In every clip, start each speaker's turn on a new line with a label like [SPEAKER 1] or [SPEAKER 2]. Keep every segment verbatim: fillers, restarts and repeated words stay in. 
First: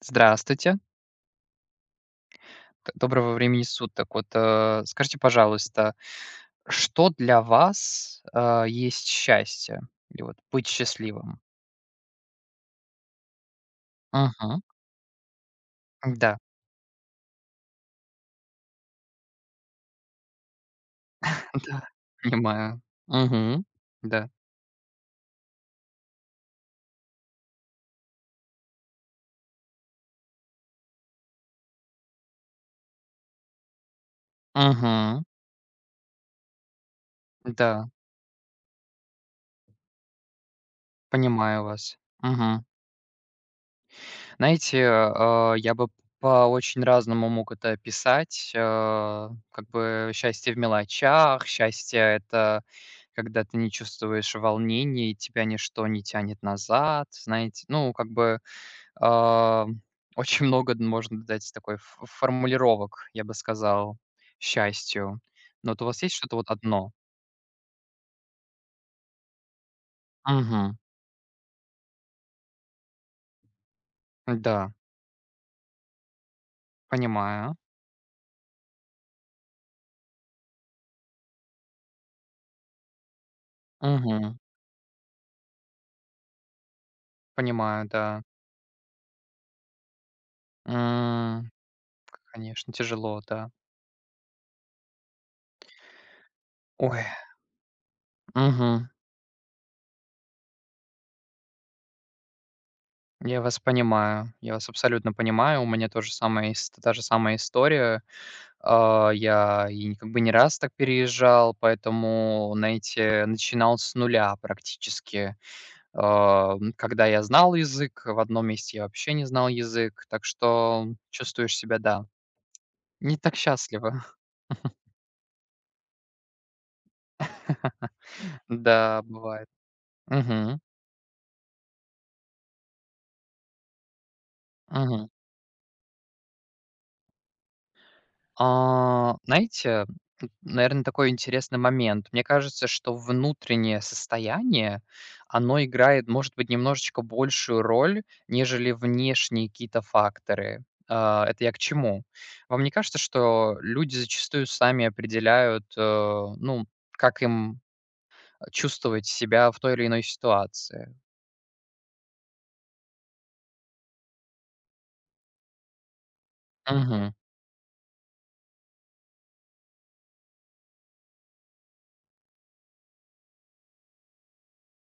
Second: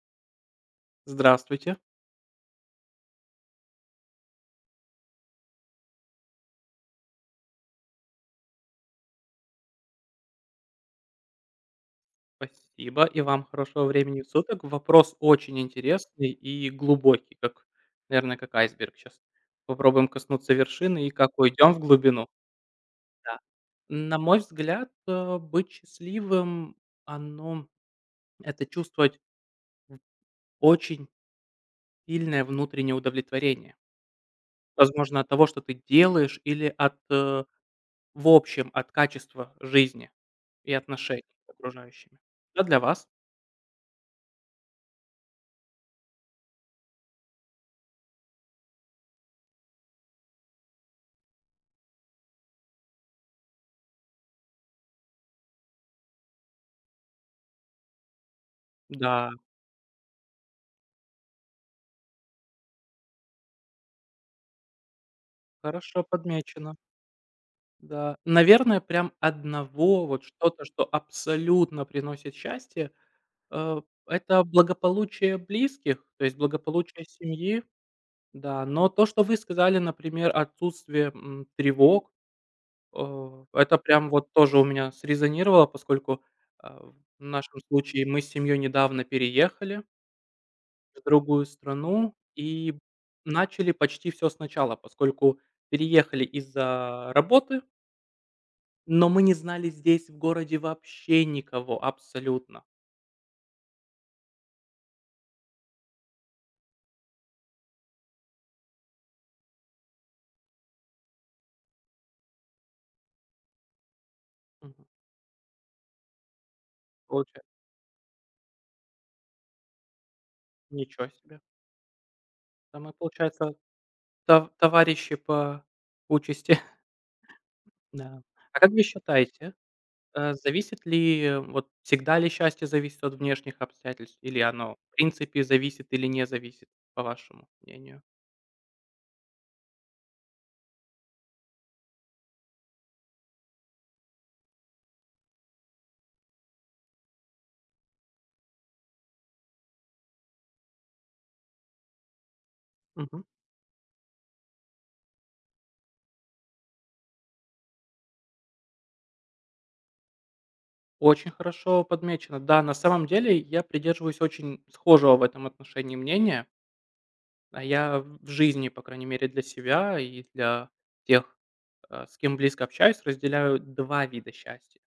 [SPEAKER 1] Здравствуйте,
[SPEAKER 2] Здравствуйте.
[SPEAKER 1] д доброго времени суток. Вот, э, скажите, пожалуйста, что для вас, а, есть счастье? Или вот быть счастливым?
[SPEAKER 2] Спасибо. И вам хорошего времени
[SPEAKER 1] Мгм.
[SPEAKER 2] суток. Вопрос очень интересный
[SPEAKER 1] Да,
[SPEAKER 2] и глубокий, как, наверное, как айсберг. Сейчас попробуем коснуться вершины и как уйдем в
[SPEAKER 1] да,
[SPEAKER 2] глубину.
[SPEAKER 1] понимаю.
[SPEAKER 2] Да.
[SPEAKER 1] Мгм.
[SPEAKER 2] На
[SPEAKER 1] Да.
[SPEAKER 2] мой взгляд, э, быть счастливым, оно это чувствовать в очень сильное внутреннее удовлетворение. Возможно,
[SPEAKER 1] Мгм.
[SPEAKER 2] от того, что ты делаешь, или от, э,
[SPEAKER 1] Да,
[SPEAKER 2] в общем, от качества жизни и отношений с
[SPEAKER 1] понимаю вас.
[SPEAKER 2] окружающими. А
[SPEAKER 1] Мгм.
[SPEAKER 2] для вас?
[SPEAKER 1] Знаете, а, я бы по очень разному мог это описать. Э, Как бы счастье в мелочах, счастье это когда ты не чувствуешь волнения, и тебя ничто не тянет назад, знаете, ну, как бы
[SPEAKER 2] Да,
[SPEAKER 1] а, очень много д- можно дать такой ф- формулировок, я бы сказал, счастью. Но вот у вас
[SPEAKER 2] хорошо
[SPEAKER 1] есть что-то вот
[SPEAKER 2] подмечено.
[SPEAKER 1] одно?
[SPEAKER 2] Да, наверное, прям одного вот что-то,
[SPEAKER 1] Угу.
[SPEAKER 2] что абсолютно приносит счастье, э, это
[SPEAKER 1] Да,
[SPEAKER 2] благополучие близких, то есть благополучие
[SPEAKER 1] понимаю.
[SPEAKER 2] семьи, да. Но то, что вы сказали, например, отсутствие, м, тревог, э, это прям вот
[SPEAKER 1] Угу.
[SPEAKER 2] тоже у меня срезонировало, поскольку, а, в нашем
[SPEAKER 1] Понимаю,
[SPEAKER 2] случае мы
[SPEAKER 1] да.
[SPEAKER 2] с семьей недавно переехали в другую
[SPEAKER 1] М.
[SPEAKER 2] страну
[SPEAKER 1] Конечно,
[SPEAKER 2] и
[SPEAKER 1] тяжело, да.
[SPEAKER 2] начали почти все сначала, поскольку переехали
[SPEAKER 1] Ой.
[SPEAKER 2] из-за работы.
[SPEAKER 1] Мгм.
[SPEAKER 2] Но мы не знали здесь, в городе, вообще никого, абсолютно.
[SPEAKER 1] Я вас понимаю. Я вас абсолютно понимаю. У меня тоже самая ис та же самая история. А, я и как бы не раз так переезжал, поэтому, знаете, начинал с нуля
[SPEAKER 2] Мгм.
[SPEAKER 1] практически. А, м, когда я
[SPEAKER 2] Получа
[SPEAKER 1] знал язык, в одном месте я вообще не знал язык, так что
[SPEAKER 2] Ничего себе.
[SPEAKER 1] чувствуешь себя, да,
[SPEAKER 2] Да мы,
[SPEAKER 1] не так
[SPEAKER 2] получается,
[SPEAKER 1] счастливо.
[SPEAKER 2] тов товарищи по участи. Да. А как вы
[SPEAKER 1] Да, бывает.
[SPEAKER 2] считаете, э,
[SPEAKER 1] Угу.
[SPEAKER 2] зависит ли, э, вот всегда ли счастье зависит от внешних обстоятельств, или оно в
[SPEAKER 1] Мгм.
[SPEAKER 2] принципе зависит или не зависит, по вашему мнению?
[SPEAKER 1] А, знаете, наверное, такой интересный момент. Мне кажется, что внутреннее состояние, оно играет, может быть, немножечко большую роль, нежели внешние какие-то факторы. А, это я к чему? Вам не кажется,
[SPEAKER 2] Мгм.
[SPEAKER 1] что люди зачастую сами определяют, э, ну, как им чувствовать себя в той или иной ситуации?
[SPEAKER 2] Очень хорошо подмечено. Да, на самом деле я придерживаюсь очень схожего в этом отношении мнения.
[SPEAKER 1] Мгм.
[SPEAKER 2] А я в в жизни, по крайней мере, для себя и для тех э, с кем близко общаюсь, разделяю два вида счастья.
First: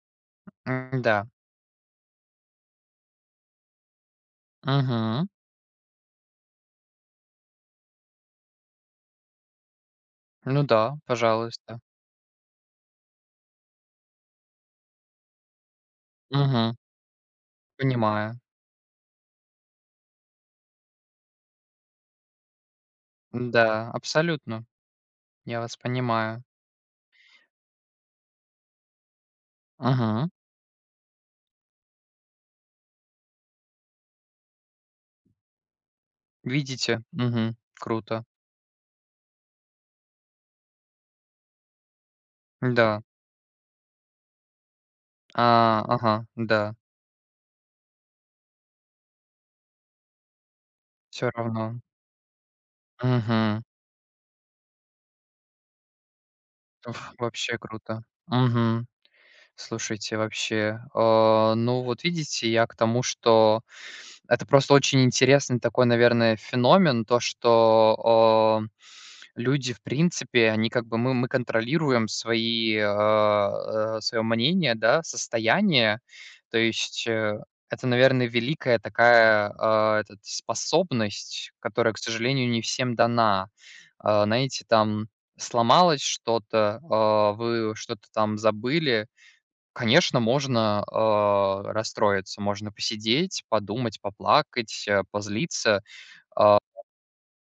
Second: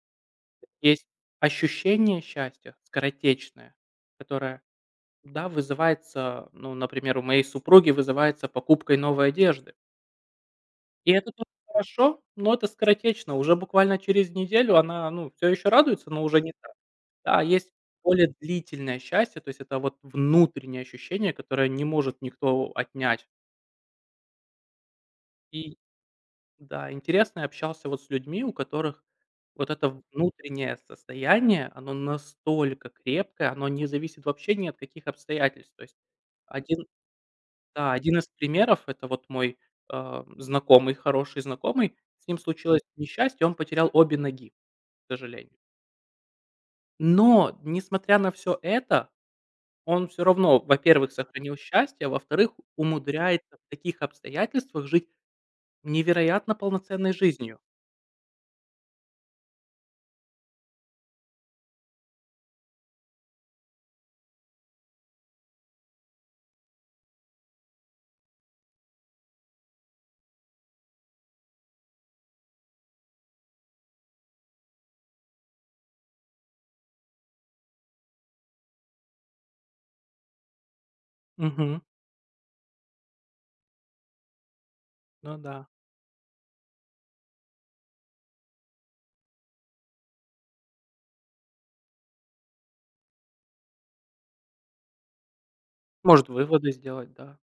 [SPEAKER 2] Есть
[SPEAKER 1] Да.
[SPEAKER 2] ощущение счастья скоротечное, которое,
[SPEAKER 1] Мгм.
[SPEAKER 2] да, вызывается, ну, например, у моей супруги вызывается покупкой новой одежды.
[SPEAKER 1] Ну да,
[SPEAKER 2] И это тоже
[SPEAKER 1] пожалуйста.
[SPEAKER 2] хорошо, но это скоротечно. Уже буквально через неделю она, ну, все еще радуется, но уже не так.
[SPEAKER 1] Мгм.
[SPEAKER 2] Да, есть более
[SPEAKER 1] Понимаю.
[SPEAKER 2] длительное счастье, то есть это вот внутреннее ощущение, которое не может никто отнять.
[SPEAKER 1] Да, абсолютно. Я вас
[SPEAKER 2] И
[SPEAKER 1] понимаю.
[SPEAKER 2] Да, интересно, я общался вот с людьми, у которых вот это
[SPEAKER 1] Мгм.
[SPEAKER 2] внутреннее состояние, оно настолько крепкое, оно не зависит вообще ни от каких обстоятельств. То есть один,
[SPEAKER 1] Видите? Мгм.
[SPEAKER 2] да, один
[SPEAKER 1] Круто.
[SPEAKER 2] из примеров — это вот мой, э, знакомый, хороший знакомый. С ним случилось
[SPEAKER 1] Да.
[SPEAKER 2] несчастье, он потерял обе ноги, к
[SPEAKER 1] А,
[SPEAKER 2] сожалению.
[SPEAKER 1] ага, да.
[SPEAKER 2] Но, несмотря на все это, он все равно, во-первых,
[SPEAKER 1] Все
[SPEAKER 2] сохранил
[SPEAKER 1] равно.
[SPEAKER 2] счастье, а во-вторых, умудряется
[SPEAKER 1] Мгм.
[SPEAKER 2] в таких обстоятельствах жить невероятно полноценной
[SPEAKER 1] Ф Вообще
[SPEAKER 2] жизнью.
[SPEAKER 1] круто. Мгм. Слушайте, вообще, а, ну, вот видите, я к тому, что это просто очень интересный такой, наверное, феномен, то, что, а, люди, в принципе, они как бы мы мы контролируем свои, а, э, свое мнение, да, состояние. То есть, э, это, наверное, великая такая, а, этот, способность,
[SPEAKER 2] Мгм.
[SPEAKER 1] которая, к сожалению, не всем дана. А, знаете, там
[SPEAKER 2] Ну да.
[SPEAKER 1] сломалось что-то, а, вы что-то там забыли. Конечно, можно, а, расстроиться, можно посидеть, подумать, поплакать, э, позлиться,
[SPEAKER 2] Может,
[SPEAKER 1] а,
[SPEAKER 2] выводы сделать, да.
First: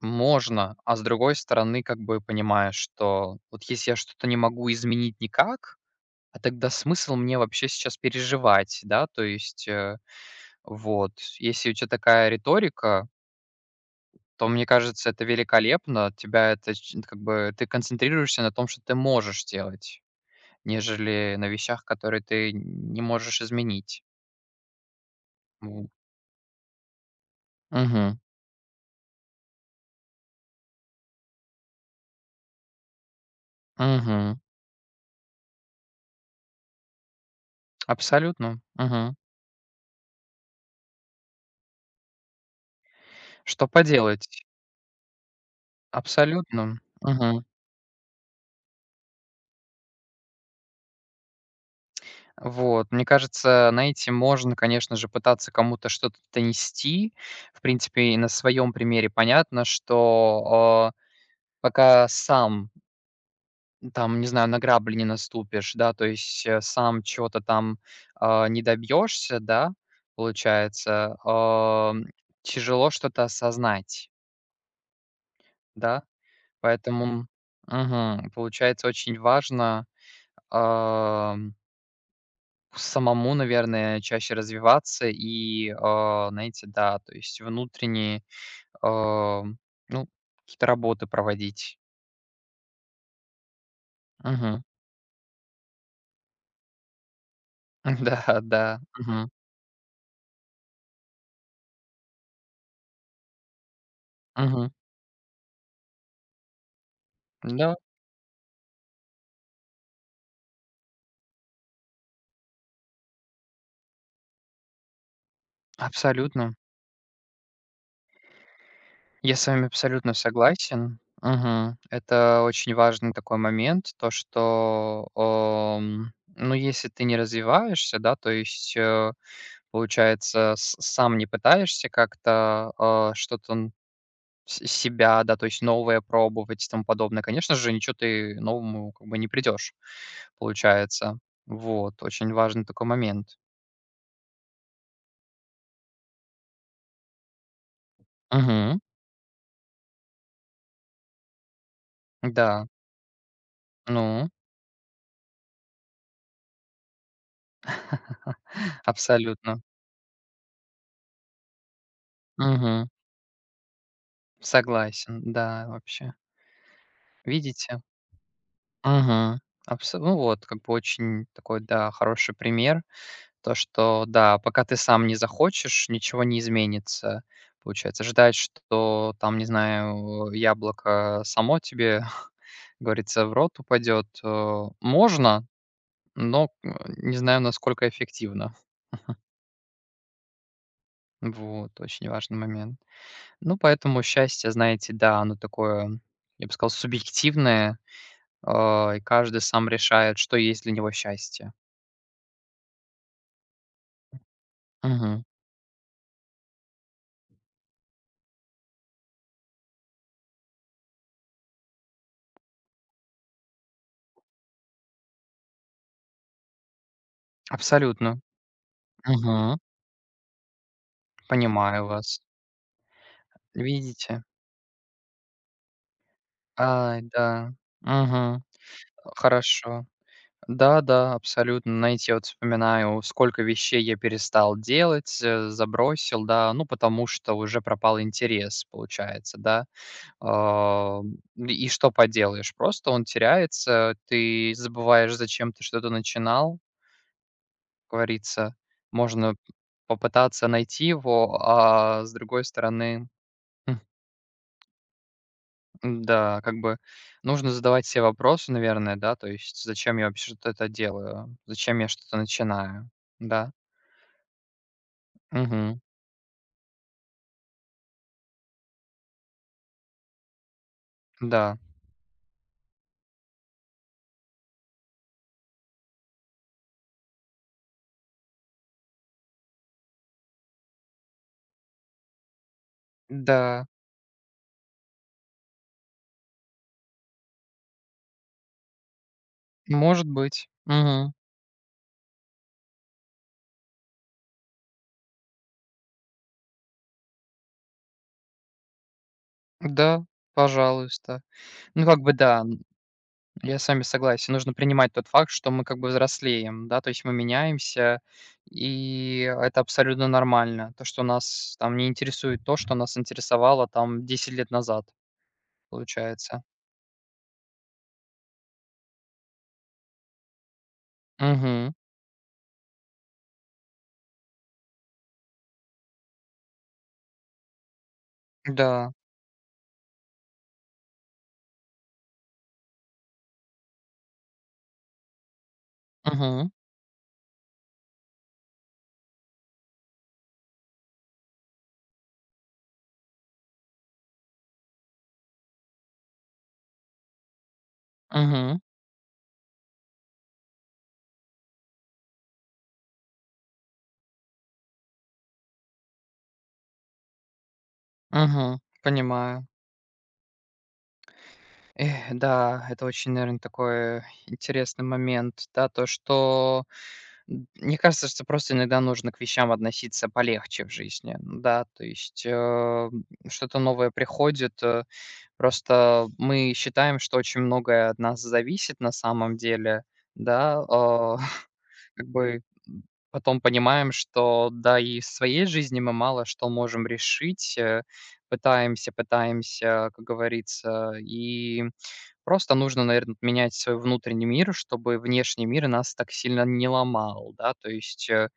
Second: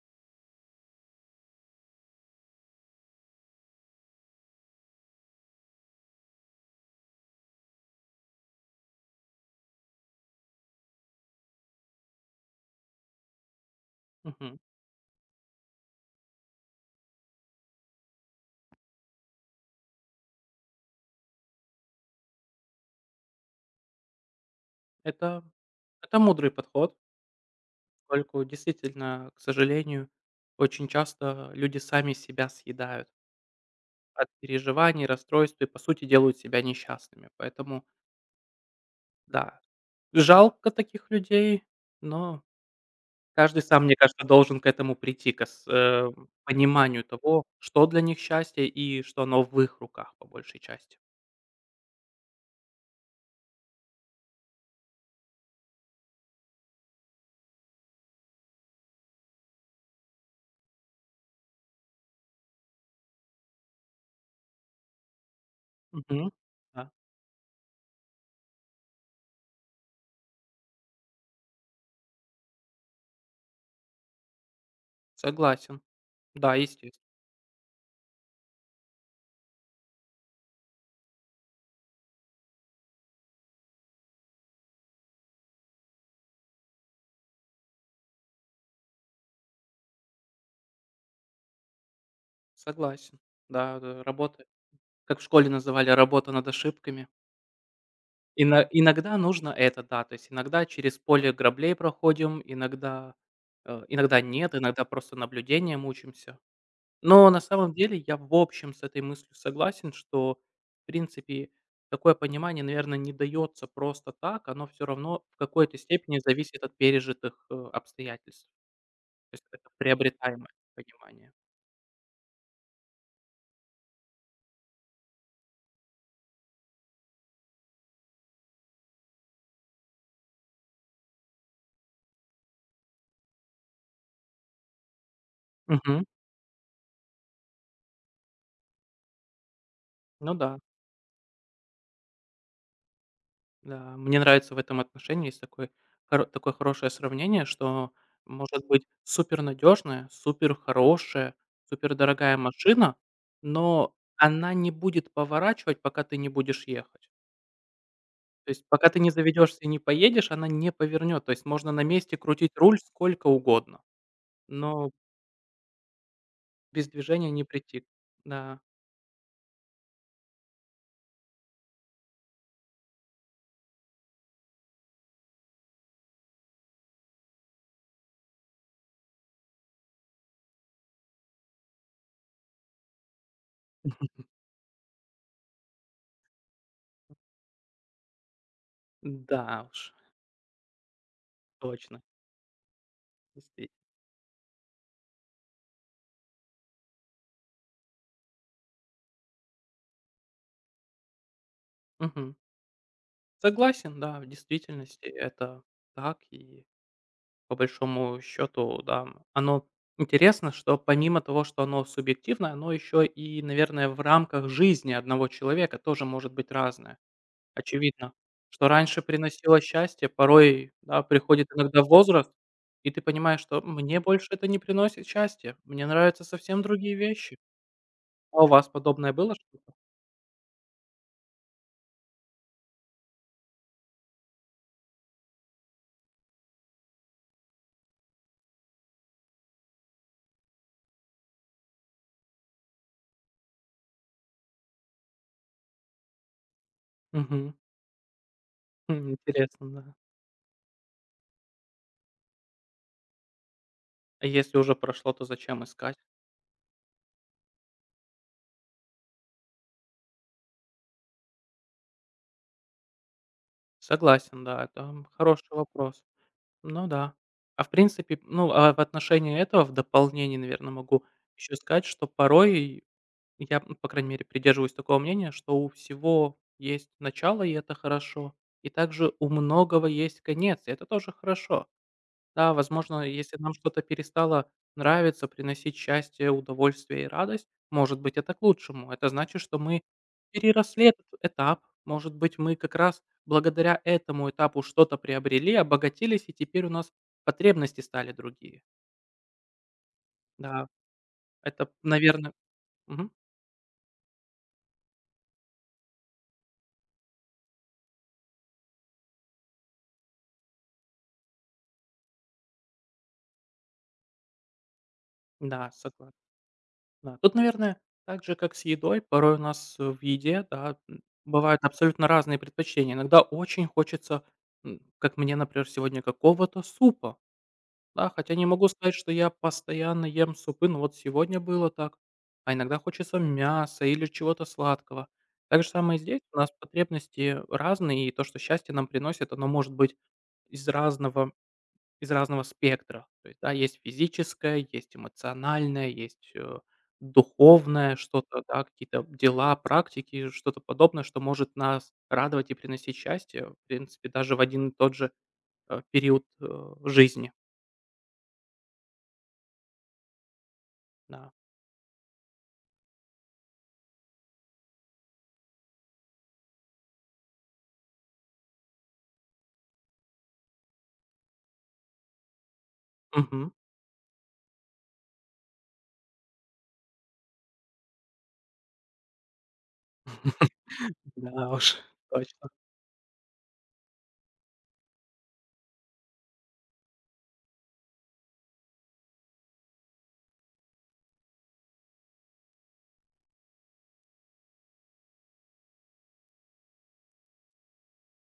[SPEAKER 1] можно. А с другой стороны, как бы понимаешь, что вот если я что-то не могу изменить никак, а тогда смысл мне вообще сейчас переживать, да? То есть, э, вот, если у тебя такая риторика, то,
[SPEAKER 2] Мгм.
[SPEAKER 1] мне кажется, это великолепно. Тебя это ч как бы ты концентрируешься на том, что ты можешь делать, нежели на вещах, которые ты не можешь изменить.
[SPEAKER 2] Это это мудрый подход,
[SPEAKER 1] Мгм,
[SPEAKER 2] поскольку действительно, к сожалению, очень часто люди сами себя съедают от
[SPEAKER 1] мгм.
[SPEAKER 2] переживаний, расстройств и, по сути, делают себя несчастными. Поэтому,
[SPEAKER 1] Абсолютно. Мгм.
[SPEAKER 2] да, жалко таких людей, но каждый
[SPEAKER 1] Что
[SPEAKER 2] сам, мне кажется,
[SPEAKER 1] поделать?
[SPEAKER 2] должен к этому прийти, к с э,
[SPEAKER 1] Абсолютно.
[SPEAKER 2] пониманию того,
[SPEAKER 1] Мгм.
[SPEAKER 2] что для них счастье и что оно в их руках по большей части.
[SPEAKER 1] Вот. Мне кажется, знаете, можно, конечно же, пытаться кому-то что-то донести. В принципе, и на своем примере понятно, что, э, пока сам, там, не знаю, на грабли не наступишь, да, то
[SPEAKER 2] Мгм.
[SPEAKER 1] есть, э,
[SPEAKER 2] Да,
[SPEAKER 1] сам чего-то там, а, не добьешься, да, получается, ам, тяжело что-то осознать,
[SPEAKER 2] согласен.
[SPEAKER 1] да.
[SPEAKER 2] Да, естественно,
[SPEAKER 1] Поэтому, мгм, получается, очень важно, ам, самому, наверное, чаще развиваться и, а, знаете, да, то есть внутренние, ам, ну, какие-то работы проводить.
[SPEAKER 2] согласен. Да, да, работает.
[SPEAKER 1] Мгм.
[SPEAKER 2] Как в школе называли "работа над ошибками".
[SPEAKER 1] Да,
[SPEAKER 2] Ино
[SPEAKER 1] да.
[SPEAKER 2] иногда
[SPEAKER 1] Мгм.
[SPEAKER 2] нужно это, да. То есть иногда через поле граблей проходим, иногда, э, иногда нет,
[SPEAKER 1] Мгм.
[SPEAKER 2] иногда просто наблюдением учимся. Но на самом
[SPEAKER 1] Да,
[SPEAKER 2] деле я в общем с этой мыслью согласен, что, в принципе, такое понимание, наверное, не дается просто так. Оно всё равно в какой-то степени
[SPEAKER 1] абсолютно.
[SPEAKER 2] зависит от пережитых, э, обстоятельств. То
[SPEAKER 1] Я
[SPEAKER 2] есть
[SPEAKER 1] с вами
[SPEAKER 2] это
[SPEAKER 1] абсолютно
[SPEAKER 2] приобретаемое
[SPEAKER 1] согласен.
[SPEAKER 2] понимание.
[SPEAKER 1] Мгм. Это очень важный такой момент, то, что, ам, ну, если ты не развиваешься, да, то есть, э получается, с сам не пытаешься как-то, а, что-то н с себя, да, то есть новое
[SPEAKER 2] Мгм.
[SPEAKER 1] пробовать и тому подобное. Конечно же, ничего ты новому как бы не придешь,
[SPEAKER 2] Ну да.
[SPEAKER 1] получается. Вот, очень важный такой момент.
[SPEAKER 2] Да, мне нравится в этом отношении, есть такой хоро такое хорошее сравнение, что может
[SPEAKER 1] Мгм.
[SPEAKER 2] быть супер супер надежная, супер хорошая, супер дорогая
[SPEAKER 1] Да,
[SPEAKER 2] машина, но
[SPEAKER 1] ну,
[SPEAKER 2] она не будет поворачивать, пока ты не будешь ехать. То есть пока ты не заведешься
[SPEAKER 1] абсолютно.
[SPEAKER 2] и не поедешь, она не повернет. То есть можно на месте крутить руль
[SPEAKER 1] Мгм.
[SPEAKER 2] сколько угодно, но
[SPEAKER 1] Согласен, да, вообще.
[SPEAKER 2] без движения не
[SPEAKER 1] Видите?
[SPEAKER 2] прийти. Да,
[SPEAKER 1] Мгм. Абсо Ну вот, как бы очень такой, да, хороший пример. То, что да, пока ты сам не захочешь, ничего не изменится. Получается, ждать, что там, не знаю, яблоко само тебе, говорится, в рот упадет, э, можно, но э, не знаю, насколько эффективно.
[SPEAKER 2] да уж,
[SPEAKER 1] Вот,
[SPEAKER 2] точно,
[SPEAKER 1] очень важный момент. Ну,
[SPEAKER 2] действи
[SPEAKER 1] поэтому счастье, знаете, да, оно такое, я бы сказал, субъективное, э, и каждый сам решает, что есть для него счастье.
[SPEAKER 2] Мгм. Согласен, да, в действительности
[SPEAKER 1] Мгм.
[SPEAKER 2] это так и по большому счету, да. Оно интересно, что помимо того, что оно субъективное, оно еще и, наверное, в рамках жизни одного человека тоже может быть разное. Очевидно,
[SPEAKER 1] Абсолютно.
[SPEAKER 2] что раньше приносило
[SPEAKER 1] Мгм.
[SPEAKER 2] счастье, порой, да, приходит иногда
[SPEAKER 1] Понимаю вас.
[SPEAKER 2] возраст, и ты понимаешь, что мне
[SPEAKER 1] Видите?
[SPEAKER 2] больше это не приносит счастья, мне нравятся совсем другие
[SPEAKER 1] Ай,
[SPEAKER 2] вещи.
[SPEAKER 1] да. Мгм.
[SPEAKER 2] А у вас подобное было что-то?
[SPEAKER 1] Хорошо. Да-да, абсолютно. Знаете, я вот вспоминаю, сколько вещей я перестал делать, э, забросил, да, ну, потому что уже пропал интерес, получается, да. А, и что поделаешь, просто он теряется, ты забываешь, зачем ты что-то начинал,
[SPEAKER 2] Мгм.
[SPEAKER 1] как говорится.
[SPEAKER 2] Хм,
[SPEAKER 1] Можно
[SPEAKER 2] интересно, да.
[SPEAKER 1] попытаться найти его, а с другой стороны.
[SPEAKER 2] А если уже прошло, то зачем искать?
[SPEAKER 1] М-да, как бы нужно задавать се вопросы, наверное, да, то есть: «Зачем я вообще что-то это делаю? Зачем я что-то начинаю?» Да.
[SPEAKER 2] Согласен, да, это хороший
[SPEAKER 1] Угу.
[SPEAKER 2] вопрос. Ну да. А в принципе, ну, а в отношении этого, в дополнение, наверное, могу еще
[SPEAKER 1] Да.
[SPEAKER 2] сказать, что порой я, м, по крайней мере, придерживаюсь такого мнения, что у всего есть начало, и это хорошо, и также у многого есть конец, и это тоже хорошо. Да, возможно, если нам
[SPEAKER 1] Да.
[SPEAKER 2] что-то перестало нравиться, приносить счастье, удовольствие и радость, может быть, это к лучшему. Это значит, что мы
[SPEAKER 1] Может быть.
[SPEAKER 2] переросли этот
[SPEAKER 1] Угу.
[SPEAKER 2] этап. Может быть, мы как раз благодаря этому этапу что-то приобрели, обогатились, и теперь у нас потребности стали другие.
[SPEAKER 1] Да,
[SPEAKER 2] Да,
[SPEAKER 1] пожалуйста.
[SPEAKER 2] это,
[SPEAKER 1] Ну, как бы
[SPEAKER 2] наверное
[SPEAKER 1] да, м, я с вами согласен. Нужно принимать тот факт, что мы как бы взрослеем, да, то есть мы меняемся, и это абсолютно нормально. То, что нас там не интересует то, что нас интересовало там десять лет назад,
[SPEAKER 2] Да, согласен.
[SPEAKER 1] получается.
[SPEAKER 2] Да. Тут, наверное, так же, как с едой, порой у нас, э, в еде, да, м, бывают
[SPEAKER 1] Угу.
[SPEAKER 2] абсолютно разные предпочтения. Иногда очень хочется, м, как мне, например, сегодня какого-то супа. Да, хотя не могу
[SPEAKER 1] Да.
[SPEAKER 2] сказать, что я постоянно ем супы, но вот сегодня было так. А иногда хочется мяса или чего-то сладкого. Так же самое и здесь. У
[SPEAKER 1] Угу,
[SPEAKER 2] нас потребности разные, и то, что счастье нам приносит, оно может быть из разного, из разного спектра. То есть, да, есть физическое, есть эмоциональное, есть э, духовное что-то,
[SPEAKER 1] угу.
[SPEAKER 2] да, какие-то дела, практики, что-то подобное, что может нас радовать и приносить счастье, в принципе, даже в один и тот же э, период э, жизни.
[SPEAKER 1] Мгм. Понимаю.
[SPEAKER 2] Да.
[SPEAKER 1] Эх, да, это очень, наверное, такой интересный момент, да, то, что м, мне кажется, что просто иногда нужно к вещам относиться полегче в жизни, да, то есть э, м,
[SPEAKER 2] Мгм.
[SPEAKER 1] что-то новое приходит, э, просто мы считаем, что очень многое от нас зависит на самом деле, да, а,
[SPEAKER 2] Да уж,
[SPEAKER 1] как бы,
[SPEAKER 2] точно.
[SPEAKER 1] м, потом понимаем, что, да, и в своей жизни мы мало что можем решить. Э, пытаемся, пытаемся, как говорится, и просто нужно, наверное, менять свой внутренний мир, чтобы внешний мир нас так сильно не ломал, да. То есть, э,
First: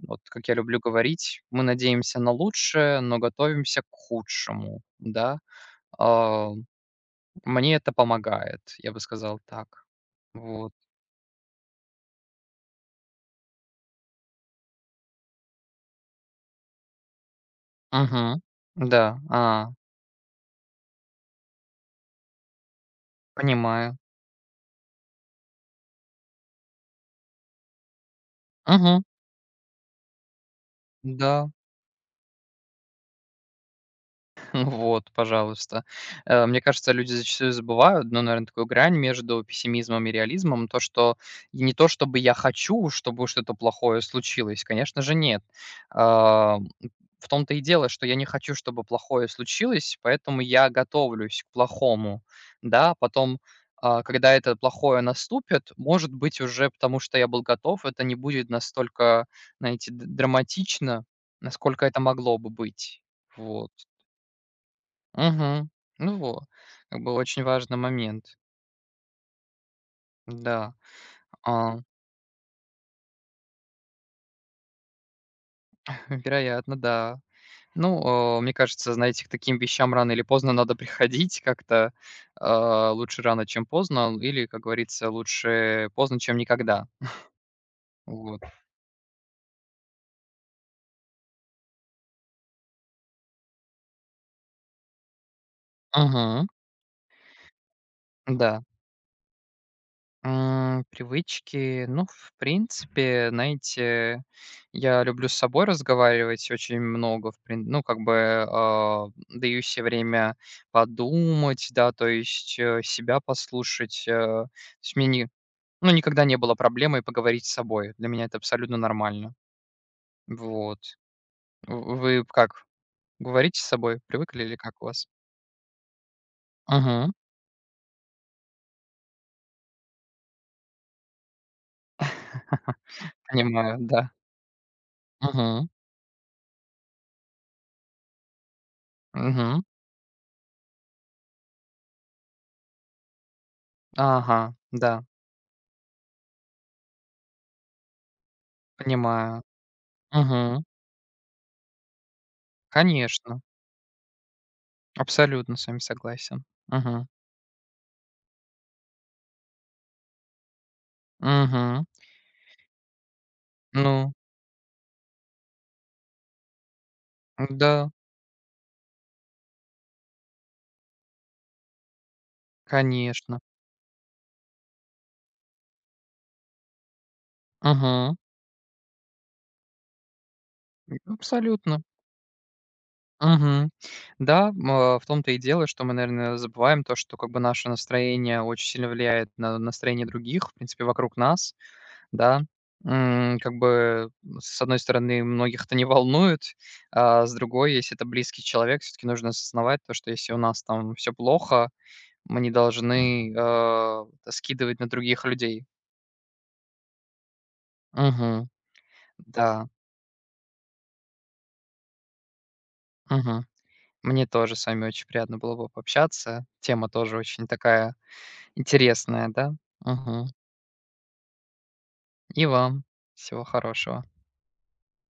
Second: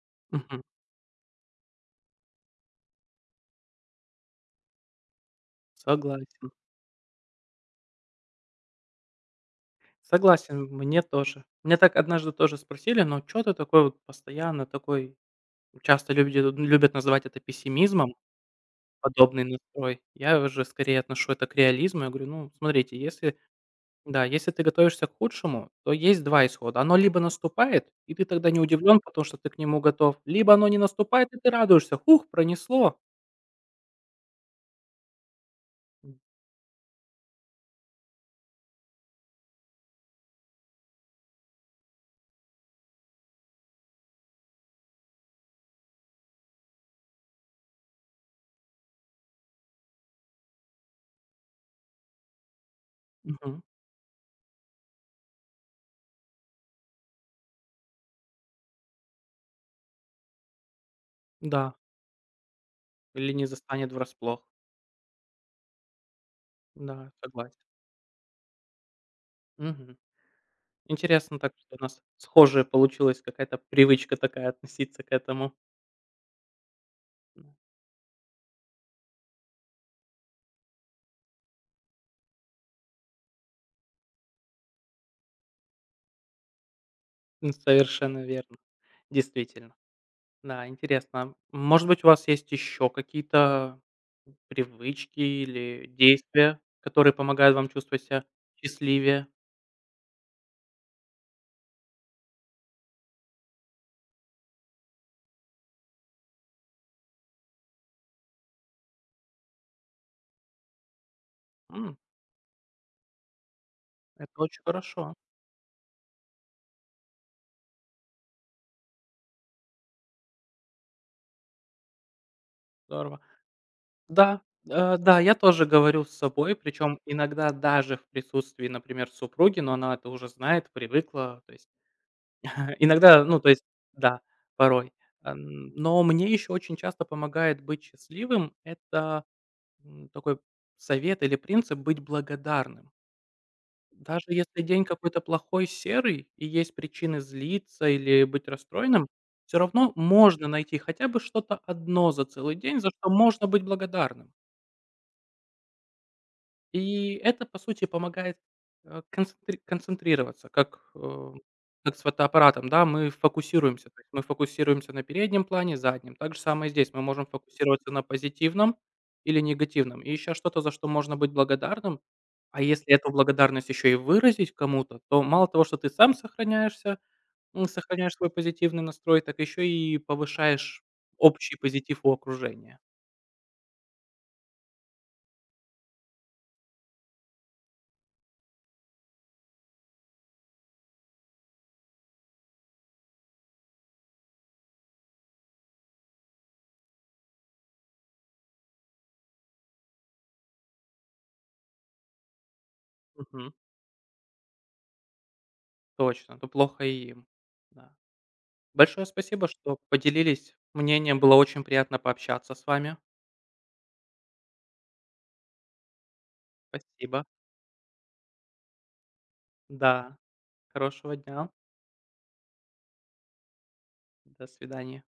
[SPEAKER 1] вот как я
[SPEAKER 2] Мгм.
[SPEAKER 1] люблю говорить, мы надеемся на лучшее, но готовимся к худшему, да. А,
[SPEAKER 2] Согласен.
[SPEAKER 1] мне это помогает, я бы сказал так.
[SPEAKER 2] Согласен,
[SPEAKER 1] Вот.
[SPEAKER 2] мне тоже. Меня так однажды тоже спросили: «Но что ты такой вот постоянно такой?» Часто люди любят называть это пессимизмом,
[SPEAKER 1] Угу. Да,
[SPEAKER 2] подобный
[SPEAKER 1] а,
[SPEAKER 2] настрой. Я уже скорее отношу это к реализму. Я говорю: «Ну, смотрите, если,
[SPEAKER 1] понимаю.
[SPEAKER 2] да, если ты готовишься к худшему, то есть два исхода. Оно либо наступает, и ты тогда не удивлен,
[SPEAKER 1] Мгм.
[SPEAKER 2] потому что ты к нему готов, либо оно не наступает, и ты
[SPEAKER 1] Да.
[SPEAKER 2] радуешься: "Хух, пронесло"».
[SPEAKER 1] Вот, пожалуйста. Э, мне кажется, люди зачастую забывают, ну, наверное, такую грань между пессимизмом и реализмом, то, что и не то, чтобы я хочу, чтобы что-то плохое случилось, конечно же, нет. А, в том-то и дело, что я не хочу, чтобы плохое случилось, поэтому я готовлюсь к плохому, да, потом,
[SPEAKER 2] Мгм.
[SPEAKER 1] а, когда это плохое наступит, может быть, уже потому что я был готов, это не будет настолько, знаете, д- драматично,
[SPEAKER 2] Да,
[SPEAKER 1] насколько это могло бы быть.
[SPEAKER 2] или не
[SPEAKER 1] Вот.
[SPEAKER 2] застанет врасплох.
[SPEAKER 1] Мгм. Ну вот, как
[SPEAKER 2] Да,
[SPEAKER 1] бы очень
[SPEAKER 2] согласен.
[SPEAKER 1] важный момент.
[SPEAKER 2] Мгм.
[SPEAKER 1] Да,
[SPEAKER 2] Интересно так, что
[SPEAKER 1] а,
[SPEAKER 2] у нас схожая получилась какая-то привычка такая относиться к этому.
[SPEAKER 1] вероятно, да.
[SPEAKER 2] М,
[SPEAKER 1] Ну, а, мне кажется, знаете, к таким вещам рано или поздно надо приходить как-то. А, лучше рано, чем поздно, или, как говорится, лучше поздно, чем никогда.
[SPEAKER 2] м, совершенно
[SPEAKER 1] Вот.
[SPEAKER 2] верно. Действительно. Да, интересно. а Может быть, у вас есть еще какие-то привычки или
[SPEAKER 1] Мгм.
[SPEAKER 2] действия, которые помогают вам чувствовать себя
[SPEAKER 1] Да.
[SPEAKER 2] счастливее?
[SPEAKER 1] М, привычки, ну, в принципе, знаете, я люблю с собой разговаривать очень много, в прин ну, как бы, а, даю себе время подумать, да,
[SPEAKER 2] М,
[SPEAKER 1] то есть, э, себя послушать, э.
[SPEAKER 2] это
[SPEAKER 1] То
[SPEAKER 2] очень
[SPEAKER 1] есть мне
[SPEAKER 2] хорошо.
[SPEAKER 1] ни ну, никогда не было проблемы поговорить с собой. Для меня это абсолютно нормально. Вот. В вы как,
[SPEAKER 2] Здорово.
[SPEAKER 1] говорите с собой?
[SPEAKER 2] Да,
[SPEAKER 1] Привыкли или как у
[SPEAKER 2] э,
[SPEAKER 1] вас?
[SPEAKER 2] да, я тоже говорю с собой, причем
[SPEAKER 1] Мгм.
[SPEAKER 2] иногда даже в присутствии, например, супруги, но она это уже знает, привыкла. То есть Э, иногда, ну, то есть,
[SPEAKER 1] Понимаю, да.
[SPEAKER 2] да, порой. Эм,
[SPEAKER 1] Мгм.
[SPEAKER 2] но мне еще очень часто помогает быть счастливым — это,
[SPEAKER 1] Мгм.
[SPEAKER 2] м, такой совет или принцип быть благодарным. Даже
[SPEAKER 1] Ага,
[SPEAKER 2] если день
[SPEAKER 1] да,
[SPEAKER 2] какой-то плохой, серый и есть причины злиться или быть расстроенным,
[SPEAKER 1] понимаю.
[SPEAKER 2] все равно можно
[SPEAKER 1] Мгм.
[SPEAKER 2] найти хотя бы что-то одно за целый день, за что
[SPEAKER 1] Конечно,
[SPEAKER 2] можно быть благодарным.
[SPEAKER 1] абсолютно с вами согласен. Мгм.
[SPEAKER 2] И это, по сути, помогает, э, концентри концентрироваться, как, э,
[SPEAKER 1] Мгм.
[SPEAKER 2] как с фотоаппаратом, да, мы фокусируемся. То есть
[SPEAKER 1] Ну
[SPEAKER 2] мы фокусируемся на переднем плане, заднем. Так же самое здесь. Мы можем фокусироваться
[SPEAKER 1] да,
[SPEAKER 2] на позитивном или негативном. И еще что-то, за что можно быть благодарным. А если эту
[SPEAKER 1] конечно.
[SPEAKER 2] благодарность еще и выразить кому-то, то мало того, что ты сам сохраняешься, м, сохраняешь
[SPEAKER 1] Мгм.
[SPEAKER 2] свой позитивный настрой, так еще и повышаешь
[SPEAKER 1] М,
[SPEAKER 2] общий
[SPEAKER 1] абсолютно.
[SPEAKER 2] позитив у окружения.
[SPEAKER 1] Мгм. Да, м, а, в том-то и дело, что мы, наверное, забываем то, что как бы наше настроение очень сильно влияет на настроение других, в принципе, вокруг нас, да. М, как бы, с одной стороны, многих это не волнует, а с другой, если это близкий человек, все-таки нужно осознавать то, что если у нас там все плохо. Мы не должны,
[SPEAKER 2] Мгм.
[SPEAKER 1] а, скидывать на других людей.
[SPEAKER 2] Точно, то плохо и им. Да.
[SPEAKER 1] Мгм.
[SPEAKER 2] Большое спасибо,
[SPEAKER 1] Да.
[SPEAKER 2] что поделились мнением. Было очень приятно пообщаться с вами.
[SPEAKER 1] Мгм. Мне тоже с вами очень приятно было бы пообщаться. Тема тоже
[SPEAKER 2] Спасибо.
[SPEAKER 1] очень такая интересная, да.
[SPEAKER 2] Да.
[SPEAKER 1] Мгм.
[SPEAKER 2] Хорошего дня.
[SPEAKER 1] И вам всего хорошего.
[SPEAKER 2] До свидания.